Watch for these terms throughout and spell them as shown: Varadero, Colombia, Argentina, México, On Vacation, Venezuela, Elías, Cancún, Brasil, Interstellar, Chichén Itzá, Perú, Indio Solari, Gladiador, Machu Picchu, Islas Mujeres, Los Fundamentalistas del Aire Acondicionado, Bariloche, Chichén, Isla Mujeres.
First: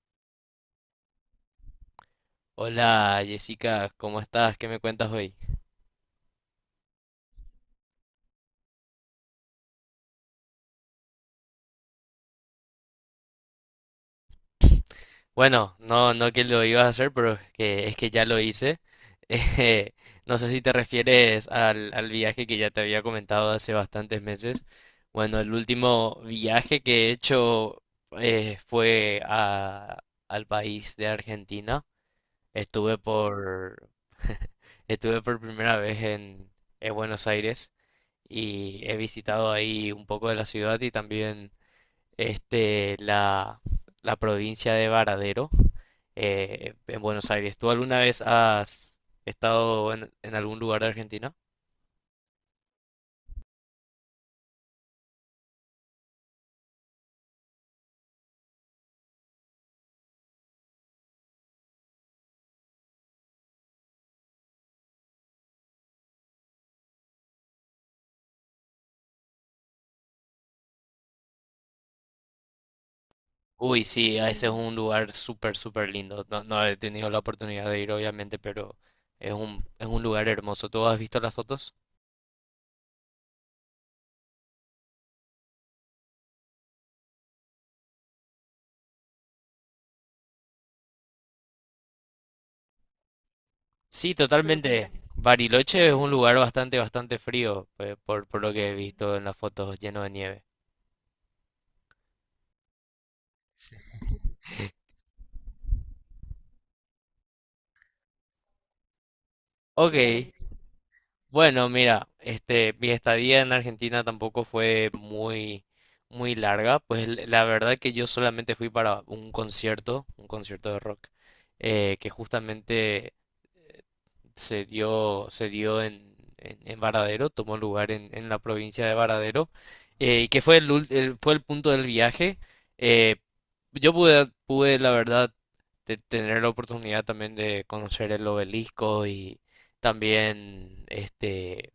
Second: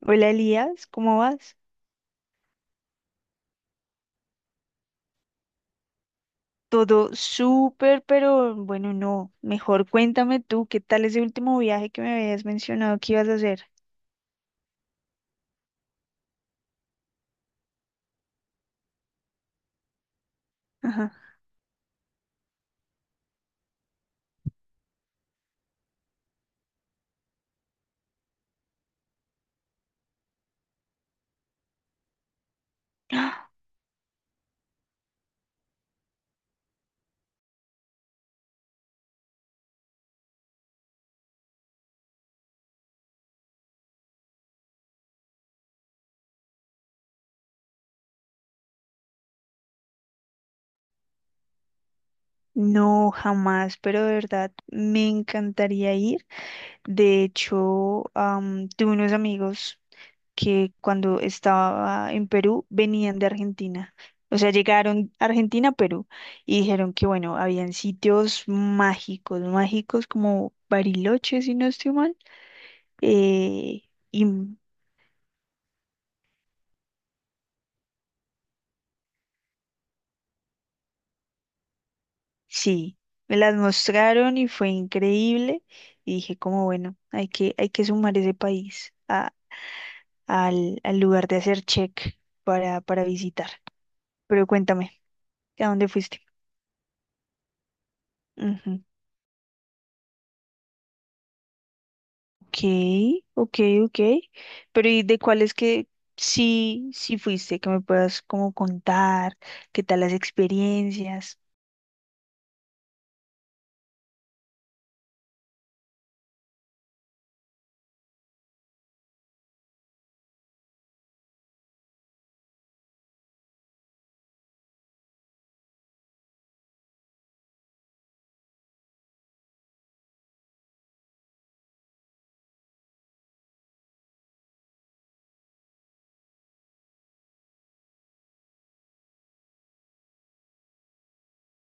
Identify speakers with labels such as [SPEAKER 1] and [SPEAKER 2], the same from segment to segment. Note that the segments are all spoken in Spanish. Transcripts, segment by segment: [SPEAKER 1] Hola Elías, ¿cómo vas?
[SPEAKER 2] Hola Jessica, ¿cómo estás? ¿Qué me cuentas hoy?
[SPEAKER 1] Todo súper, pero bueno, no. Mejor cuéntame tú, ¿qué tal ese último viaje que me habías mencionado que ibas a hacer?
[SPEAKER 2] Bueno, no, no que lo ibas a hacer, pero que es que ya lo hice. Eh, no sé si te
[SPEAKER 1] Ajá.
[SPEAKER 2] refieres al viaje que ya te había comentado hace bastantes meses. Bueno, el último viaje que he hecho fue al país de Argentina. Estuve
[SPEAKER 1] ¡Ah!
[SPEAKER 2] por, Estuve por primera vez en Buenos Aires y he visitado ahí un poco de la ciudad y también este, la, la provincia de Varadero, en Buenos Aires. ¿Tú alguna vez has estado en algún lugar de Argentina?
[SPEAKER 1] No, jamás, pero de verdad me encantaría ir. De hecho, tuve unos amigos que cuando estaba en Perú venían de Argentina. O sea, llegaron a Argentina, a Perú, y dijeron que, bueno, habían sitios mágicos, mágicos como Bariloche, si no estoy mal. Eh,
[SPEAKER 2] Uy, sí,
[SPEAKER 1] y
[SPEAKER 2] ese es
[SPEAKER 1] m-
[SPEAKER 2] un lugar súper, súper lindo. No, no he tenido la oportunidad de ir, obviamente, pero es un lugar hermoso. ¿Tú has visto las fotos?
[SPEAKER 1] sí, me las mostraron y fue increíble. Y dije, como bueno, hay que sumar ese país al lugar de hacer check para visitar.
[SPEAKER 2] Sí,
[SPEAKER 1] Pero
[SPEAKER 2] totalmente.
[SPEAKER 1] cuéntame, ¿a
[SPEAKER 2] Bariloche
[SPEAKER 1] dónde
[SPEAKER 2] es un
[SPEAKER 1] fuiste?
[SPEAKER 2] lugar bastante, bastante frío, por lo que he
[SPEAKER 1] Ujú.
[SPEAKER 2] visto en las fotos, lleno de nieve.
[SPEAKER 1] Ok, ok,
[SPEAKER 2] Sí.
[SPEAKER 1] ok. Pero ¿y de cuáles que sí, sí fuiste? Que me puedas como contar, qué tal las
[SPEAKER 2] Ok,
[SPEAKER 1] experiencias.
[SPEAKER 2] bueno, mira, mi estadía en Argentina tampoco fue muy, muy larga, pues la verdad que yo solamente fui para un concierto de rock, que justamente se dio en Varadero, tomó lugar en la provincia de Varadero, y que fue fue el punto del viaje. Eh, yo pude, la verdad, tener la oportunidad también de conocer el obelisco y también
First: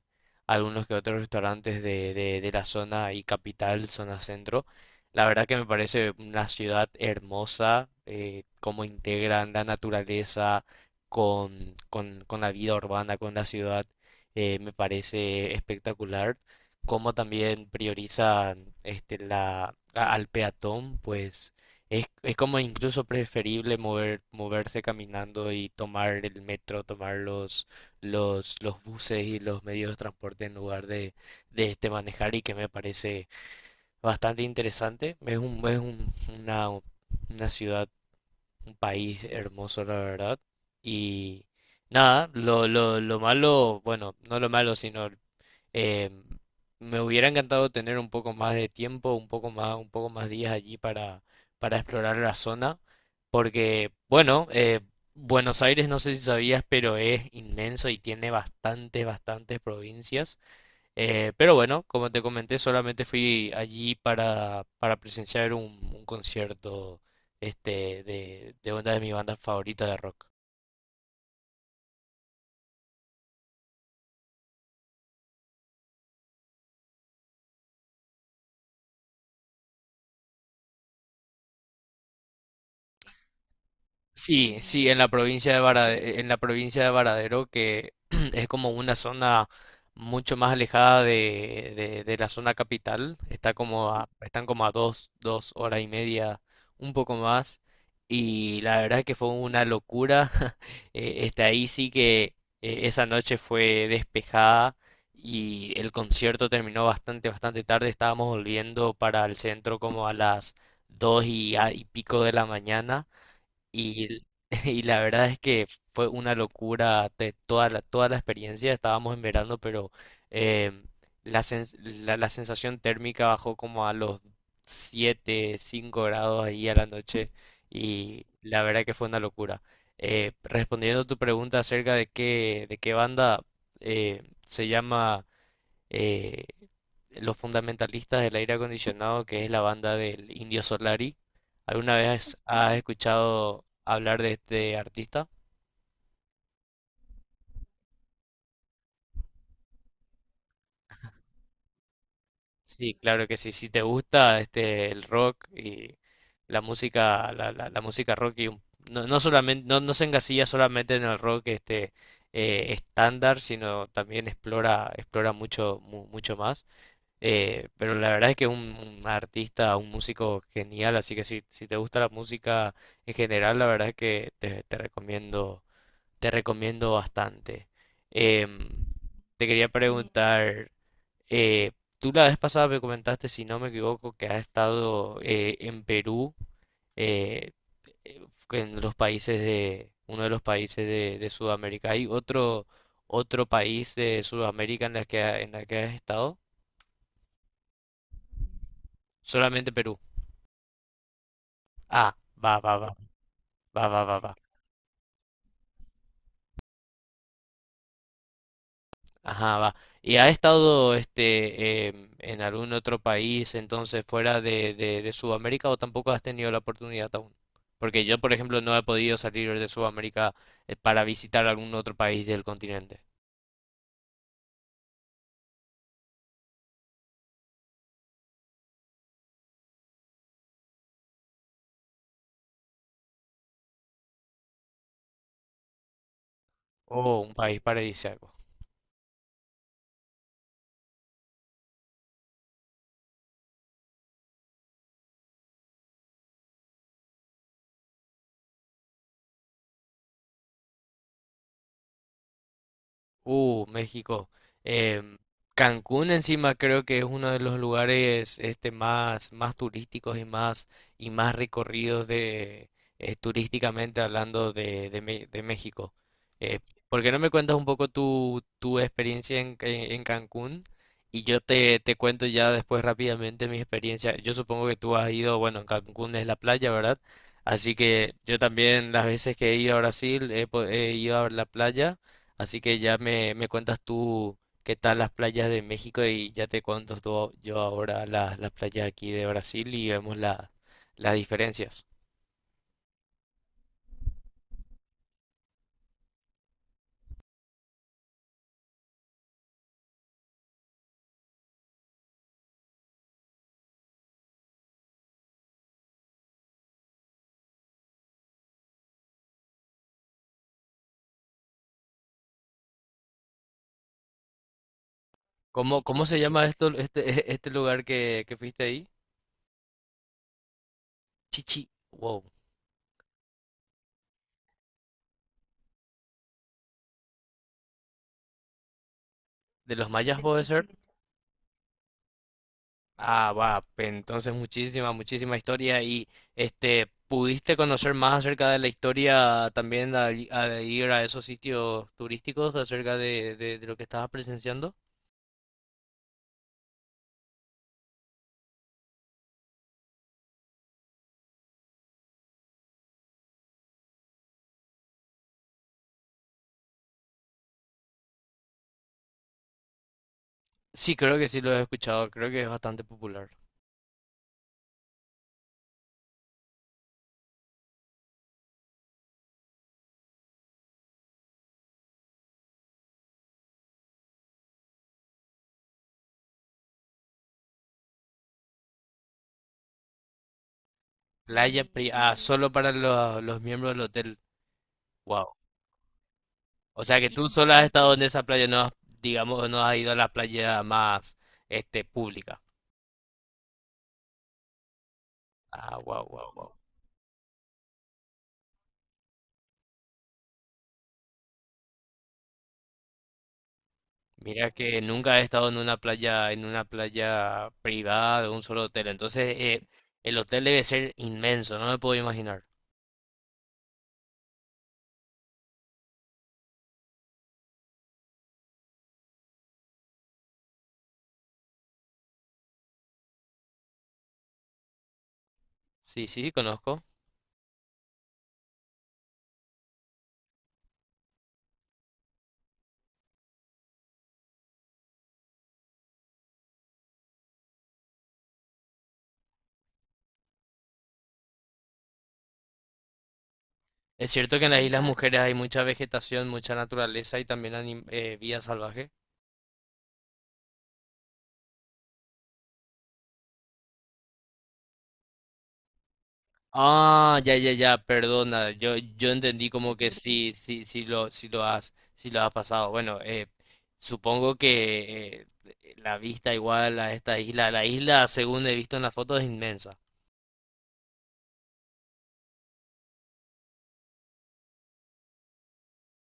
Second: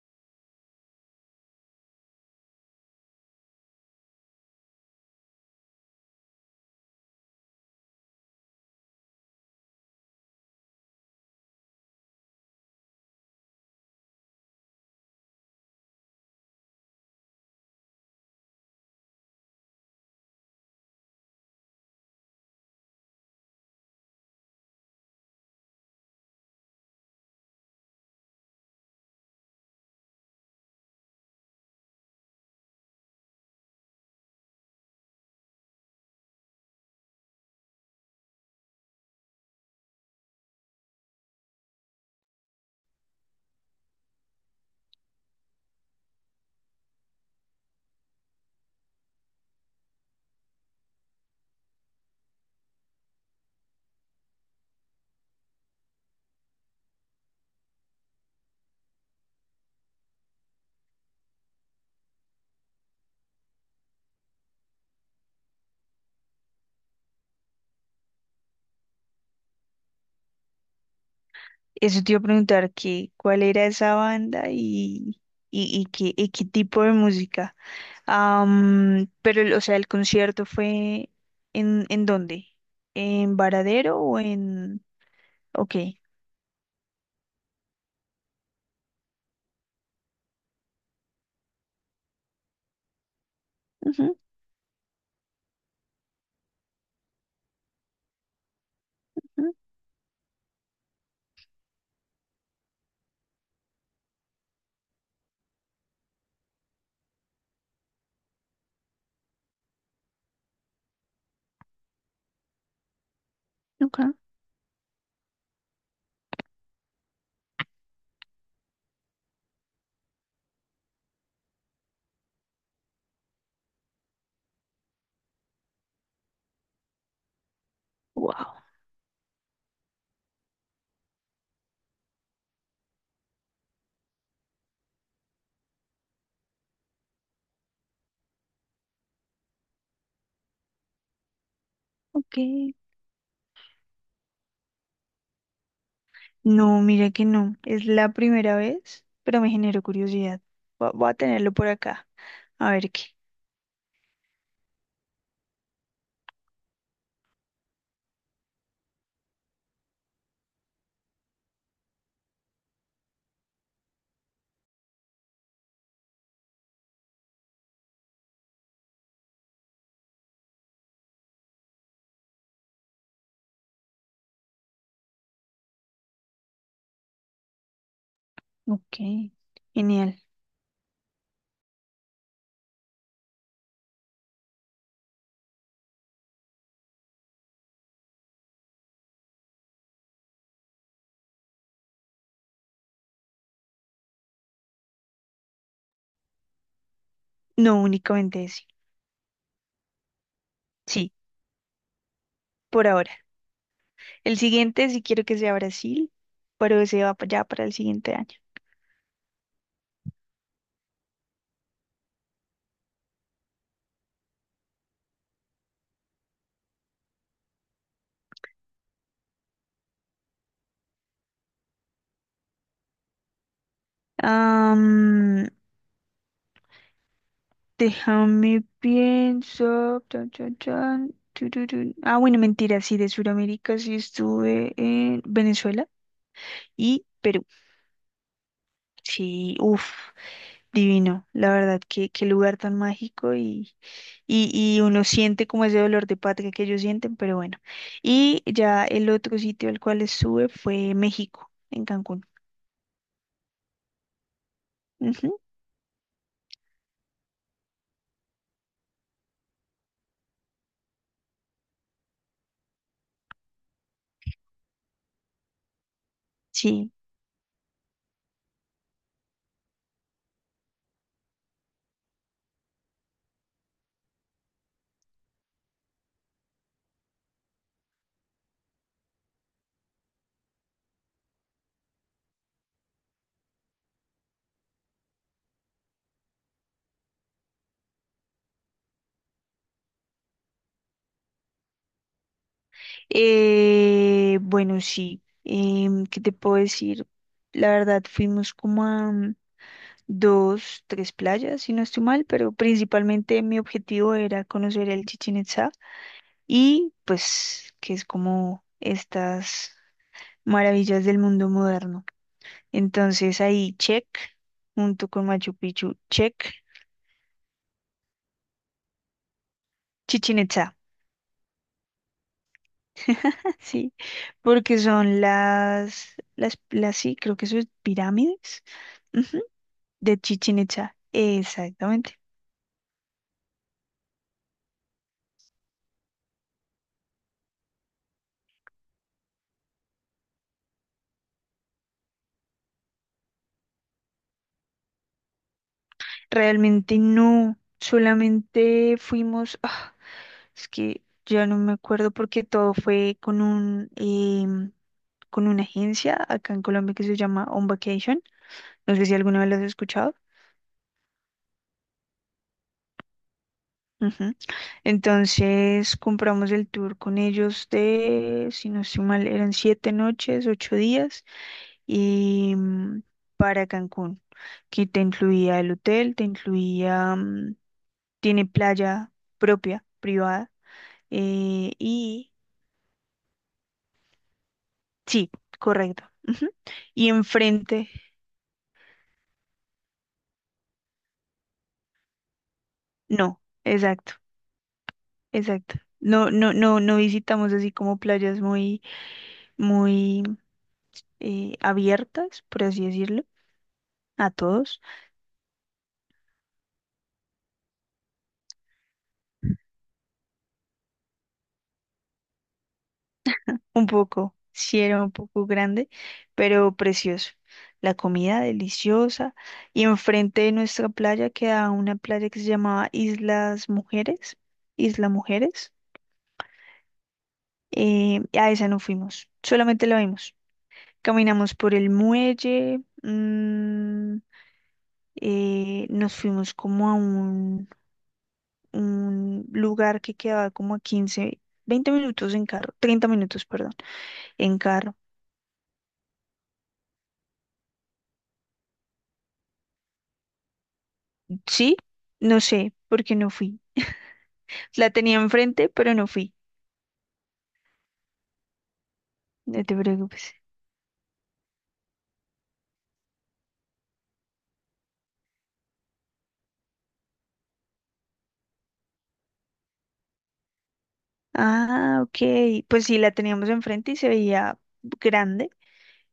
[SPEAKER 2] algunos que otros restaurantes de la zona y capital, zona centro. La verdad que me parece una ciudad hermosa, cómo integran la naturaleza, con la vida urbana, con la ciudad, me parece espectacular. Como también prioriza al peatón, pues es como incluso preferible moverse caminando y tomar el metro, tomar los buses y los medios de transporte en lugar de manejar y que me parece bastante interesante. Es una ciudad, un país hermoso, la verdad. Y nada, lo malo, bueno, no lo malo, sino eh, me hubiera encantado tener un poco más de tiempo, un poco más días allí para explorar la zona, porque, bueno, Buenos Aires, no sé si sabías, pero es inmenso y tiene bastantes, bastantes provincias. Pero bueno, como te comenté, solamente fui allí para presenciar un concierto de una de mis bandas favoritas de rock.
[SPEAKER 1] Eso te iba a preguntar que cuál era esa banda y qué tipo de música. Pero, o sea, el concierto fue ¿en dónde? ¿En Varadero o
[SPEAKER 2] Sí,
[SPEAKER 1] en...?
[SPEAKER 2] sí, en la provincia de
[SPEAKER 1] Ok.
[SPEAKER 2] En la provincia de Varadero, que es como una zona mucho más alejada de la zona capital,
[SPEAKER 1] Ujú,
[SPEAKER 2] están como a dos horas y media, un poco más, y la verdad que fue
[SPEAKER 1] ujú,
[SPEAKER 2] una locura. Ahí sí que esa noche fue despejada y el concierto terminó bastante, bastante tarde, estábamos volviendo para el centro como a las dos y pico de la mañana.
[SPEAKER 1] ok.
[SPEAKER 2] Y, y la verdad es que fue una locura de toda toda la experiencia. Estábamos en verano, pero em, la sensación térmica bajó como a los 7 5 grados ahí a la noche. Y
[SPEAKER 1] Wow.
[SPEAKER 2] la verdad que fue una locura. Respondiendo a tu pregunta acerca de qué banda se llama eh, Los Fundamentalistas del Aire Acondicionado, que es la banda del Indio Solari. ¿Alguna
[SPEAKER 1] Ok.
[SPEAKER 2] vez has escuchado hablar de este artista?
[SPEAKER 1] No, mira que no. Es la primera vez, pero me generó curiosidad. Voy a tenerlo por acá. A ver
[SPEAKER 2] Sí,
[SPEAKER 1] qué.
[SPEAKER 2] claro que sí. Si te gusta el rock y la música, la música rock y no solamente, no se engasilla solamente en el rock estándar, sino también explora mucho más. Pero la verdad es que es un artista, un músico genial, así que si te gusta la música en general, la verdad es que te recomiendo bastante. Em,
[SPEAKER 1] Ok.
[SPEAKER 2] te quería
[SPEAKER 1] Genial.
[SPEAKER 2] preguntar, eh, tú la vez pasada me comentaste, si no me equivoco, que has estado en Perú, eh, eh, en uno de los países de Sudamérica. ¿Hay otro país de Sudamérica en la que has estado?
[SPEAKER 1] No, únicamente ese.
[SPEAKER 2] Solamente Perú.
[SPEAKER 1] Sí,
[SPEAKER 2] Ah, va, va,
[SPEAKER 1] por
[SPEAKER 2] va,
[SPEAKER 1] ahora.
[SPEAKER 2] va, va, va, va.
[SPEAKER 1] El siguiente sí quiero que sea Brasil, pero ese va ya para el siguiente
[SPEAKER 2] Ajá, va. ¿Y ha estado en algún otro país entonces fuera de Sudamérica o tampoco has tenido la oportunidad aún? Porque yo, por ejemplo, no he podido salir de Sudamérica para visitar algún otro país del continente
[SPEAKER 1] año. Déjame pienso. Chan, chan, chan, tururú. Ah, bueno, mentira, sí, de Sudamérica sí estuve en Venezuela y
[SPEAKER 2] o un
[SPEAKER 1] Perú.
[SPEAKER 2] país paradisíaco.
[SPEAKER 1] Sí, uff, divino. La verdad, qué lugar tan mágico y, y uno siente como ese dolor de patria que ellos sienten, pero bueno. Y ya el otro sitio al cual estuve fue México, en Cancún.
[SPEAKER 2] México. Em,
[SPEAKER 1] Ujú,
[SPEAKER 2] Cancún encima creo que es uno de los lugares más, más turísticos y más recorridos turísticamente hablando de México. Eh,
[SPEAKER 1] sí.
[SPEAKER 2] ¿Por qué no me cuentas un poco tu experiencia en Cancún? Y yo te cuento ya después rápidamente mi experiencia. Yo supongo que tú has ido, bueno, en Cancún es la playa, ¿verdad? Así que yo también las veces que he ido a Brasil he ido a la playa. Así que ya me cuentas tú qué tal las playas de México y ya te cuento yo ahora las playas aquí de Brasil y vemos las diferencias.
[SPEAKER 1] Bueno, sí. ¿Qué te puedo decir? La verdad, fuimos como a dos, tres playas, si no estoy mal, pero principalmente mi objetivo era conocer el Chichén Itzá y pues que es como estas maravillas del mundo moderno. Entonces ahí check, junto con Machu
[SPEAKER 2] ¿Cómo,
[SPEAKER 1] Picchu,
[SPEAKER 2] cómo se
[SPEAKER 1] check.
[SPEAKER 2] llama esto, este lugar que fuiste ahí?
[SPEAKER 1] Chichén Itzá,
[SPEAKER 2] Chichi, wow.
[SPEAKER 1] sí, porque son las, sí, creo que eso es pirámides, ujú,
[SPEAKER 2] ¿De los
[SPEAKER 1] de
[SPEAKER 2] mayas de puede
[SPEAKER 1] Chichén
[SPEAKER 2] ser? Chichén.
[SPEAKER 1] Itzá, exactamente.
[SPEAKER 2] Ah, va, entonces muchísima, muchísima historia y ¿pudiste conocer más acerca de la historia también al ir a esos sitios turísticos acerca de lo que estabas presenciando?
[SPEAKER 1] Realmente no, solamente fuimos, ah. Es que ya no me acuerdo porque todo fue con con una agencia acá en Colombia que se llama On Vacation. No sé si alguna vez las has escuchado.
[SPEAKER 2] Sí, creo que sí lo he escuchado, creo que es bastante popular.
[SPEAKER 1] Ujú. Entonces compramos el tour con ellos de, si no estoy mal, eran 7 noches, 8 días y para Cancún, que te incluía el hotel, te incluía, tiene playa propia, privada,
[SPEAKER 2] Ah,
[SPEAKER 1] y
[SPEAKER 2] solo para los miembros del hotel.
[SPEAKER 1] sí,
[SPEAKER 2] Wow.
[SPEAKER 1] correcto. Ujú.
[SPEAKER 2] O sea
[SPEAKER 1] Y
[SPEAKER 2] que tú solo has
[SPEAKER 1] enfrente.
[SPEAKER 2] estado en esa playa, no has, digamos, no has ido a la playa más, pública.
[SPEAKER 1] No, exacto, exacto.
[SPEAKER 2] Ah, wow,
[SPEAKER 1] No,
[SPEAKER 2] wow,
[SPEAKER 1] no,
[SPEAKER 2] wow.
[SPEAKER 1] no, no visitamos así como playas muy, muy abiertas, por así decirlo, a
[SPEAKER 2] Mira
[SPEAKER 1] todos.
[SPEAKER 2] que nunca he estado en una playa privada de un solo hotel. Entonces, el hotel debe ser inmenso, no me puedo imaginar.
[SPEAKER 1] Un poco, sí era un poco grande, pero precioso. La comida deliciosa. Y enfrente de nuestra playa queda una playa que se llamaba Islas Mujeres, Isla Mujeres.
[SPEAKER 2] Sí, sí, sí, conozco.
[SPEAKER 1] A esa no fuimos, solamente la vimos. Caminamos por el muelle. Nos fuimos como a un lugar que quedaba como a 15, 20 minutos en carro, 30 minutos, perdón,
[SPEAKER 2] Es cierto que
[SPEAKER 1] en
[SPEAKER 2] en las Islas
[SPEAKER 1] carro.
[SPEAKER 2] Mujeres hay mucha vegetación, mucha naturaleza y también vida salvaje.
[SPEAKER 1] Sí, no sé por qué no fui. La tenía enfrente, pero no fui.
[SPEAKER 2] Ah, ya, ya, ya, perdona. Yo entendí
[SPEAKER 1] No te
[SPEAKER 2] como que
[SPEAKER 1] preocupes.
[SPEAKER 2] sí, sí, sí lo has pasado. Bueno, supongo que la vista igual a esta isla, la isla, según he visto en la foto, es inmensa.
[SPEAKER 1] Ah, ok. Pues sí, la teníamos enfrente y se veía grande,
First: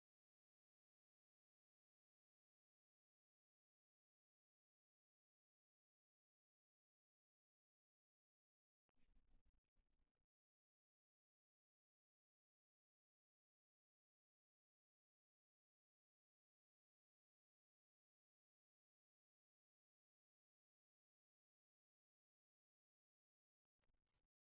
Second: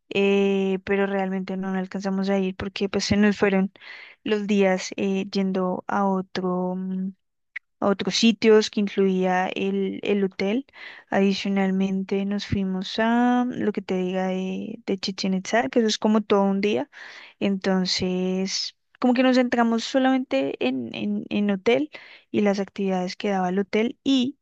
[SPEAKER 1] pero realmente no alcanzamos a ir porque pues se nos fueron los días yendo a otro. A otros sitios que incluía el hotel. Adicionalmente nos fuimos a lo que te diga de Chichén Itzá, que eso es como todo un día. Entonces, como que nos centramos solamente en hotel y las actividades que daba el hotel y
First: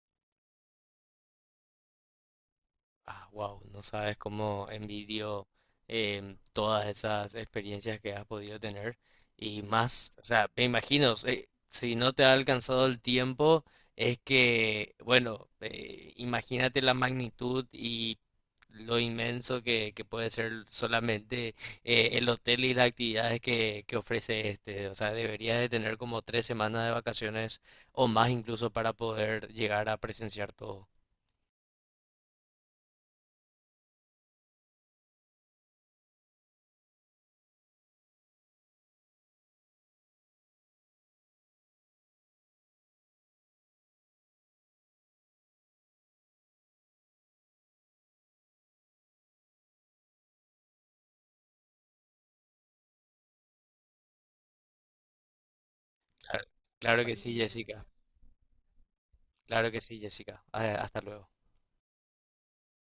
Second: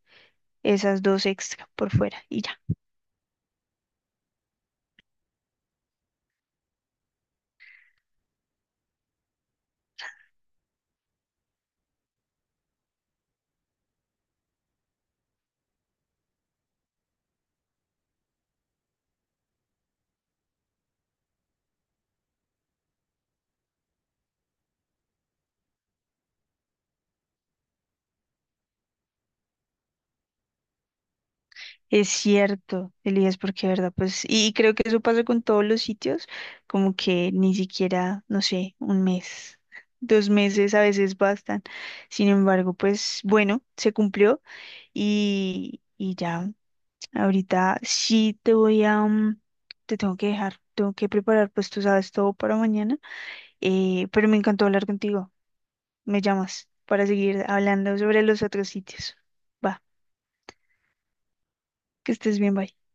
[SPEAKER 1] esas dos extra por fuera y ya.
[SPEAKER 2] Ah, wow, no sabes cómo envidio todas esas experiencias que has podido tener y más, o sea, me imagino, si no te ha alcanzado el tiempo, es que, bueno, imagínate la magnitud y lo inmenso que puede ser solamente el hotel y las actividades que ofrece o sea, deberías de tener como 3 semanas de vacaciones o más incluso para poder llegar a presenciar todo.
[SPEAKER 1] Es cierto, Elías, porque verdad, pues, y creo que eso pasa con todos los sitios, como que ni siquiera, no sé, un mes, 2 meses a veces bastan. Sin embargo, pues, bueno, se cumplió y ya, ahorita sí te voy a, mm, te tengo que dejar, tengo que preparar, pues tú sabes todo para mañana, pero me encantó hablar contigo. Me
[SPEAKER 2] Claro,
[SPEAKER 1] llamas
[SPEAKER 2] claro
[SPEAKER 1] para
[SPEAKER 2] que sí,
[SPEAKER 1] seguir
[SPEAKER 2] Jessica.
[SPEAKER 1] hablando sobre los otros sitios.
[SPEAKER 2] Claro que
[SPEAKER 1] Va,
[SPEAKER 2] sí, Jessica. Ah, hasta luego.
[SPEAKER 1] que estés bien, bye.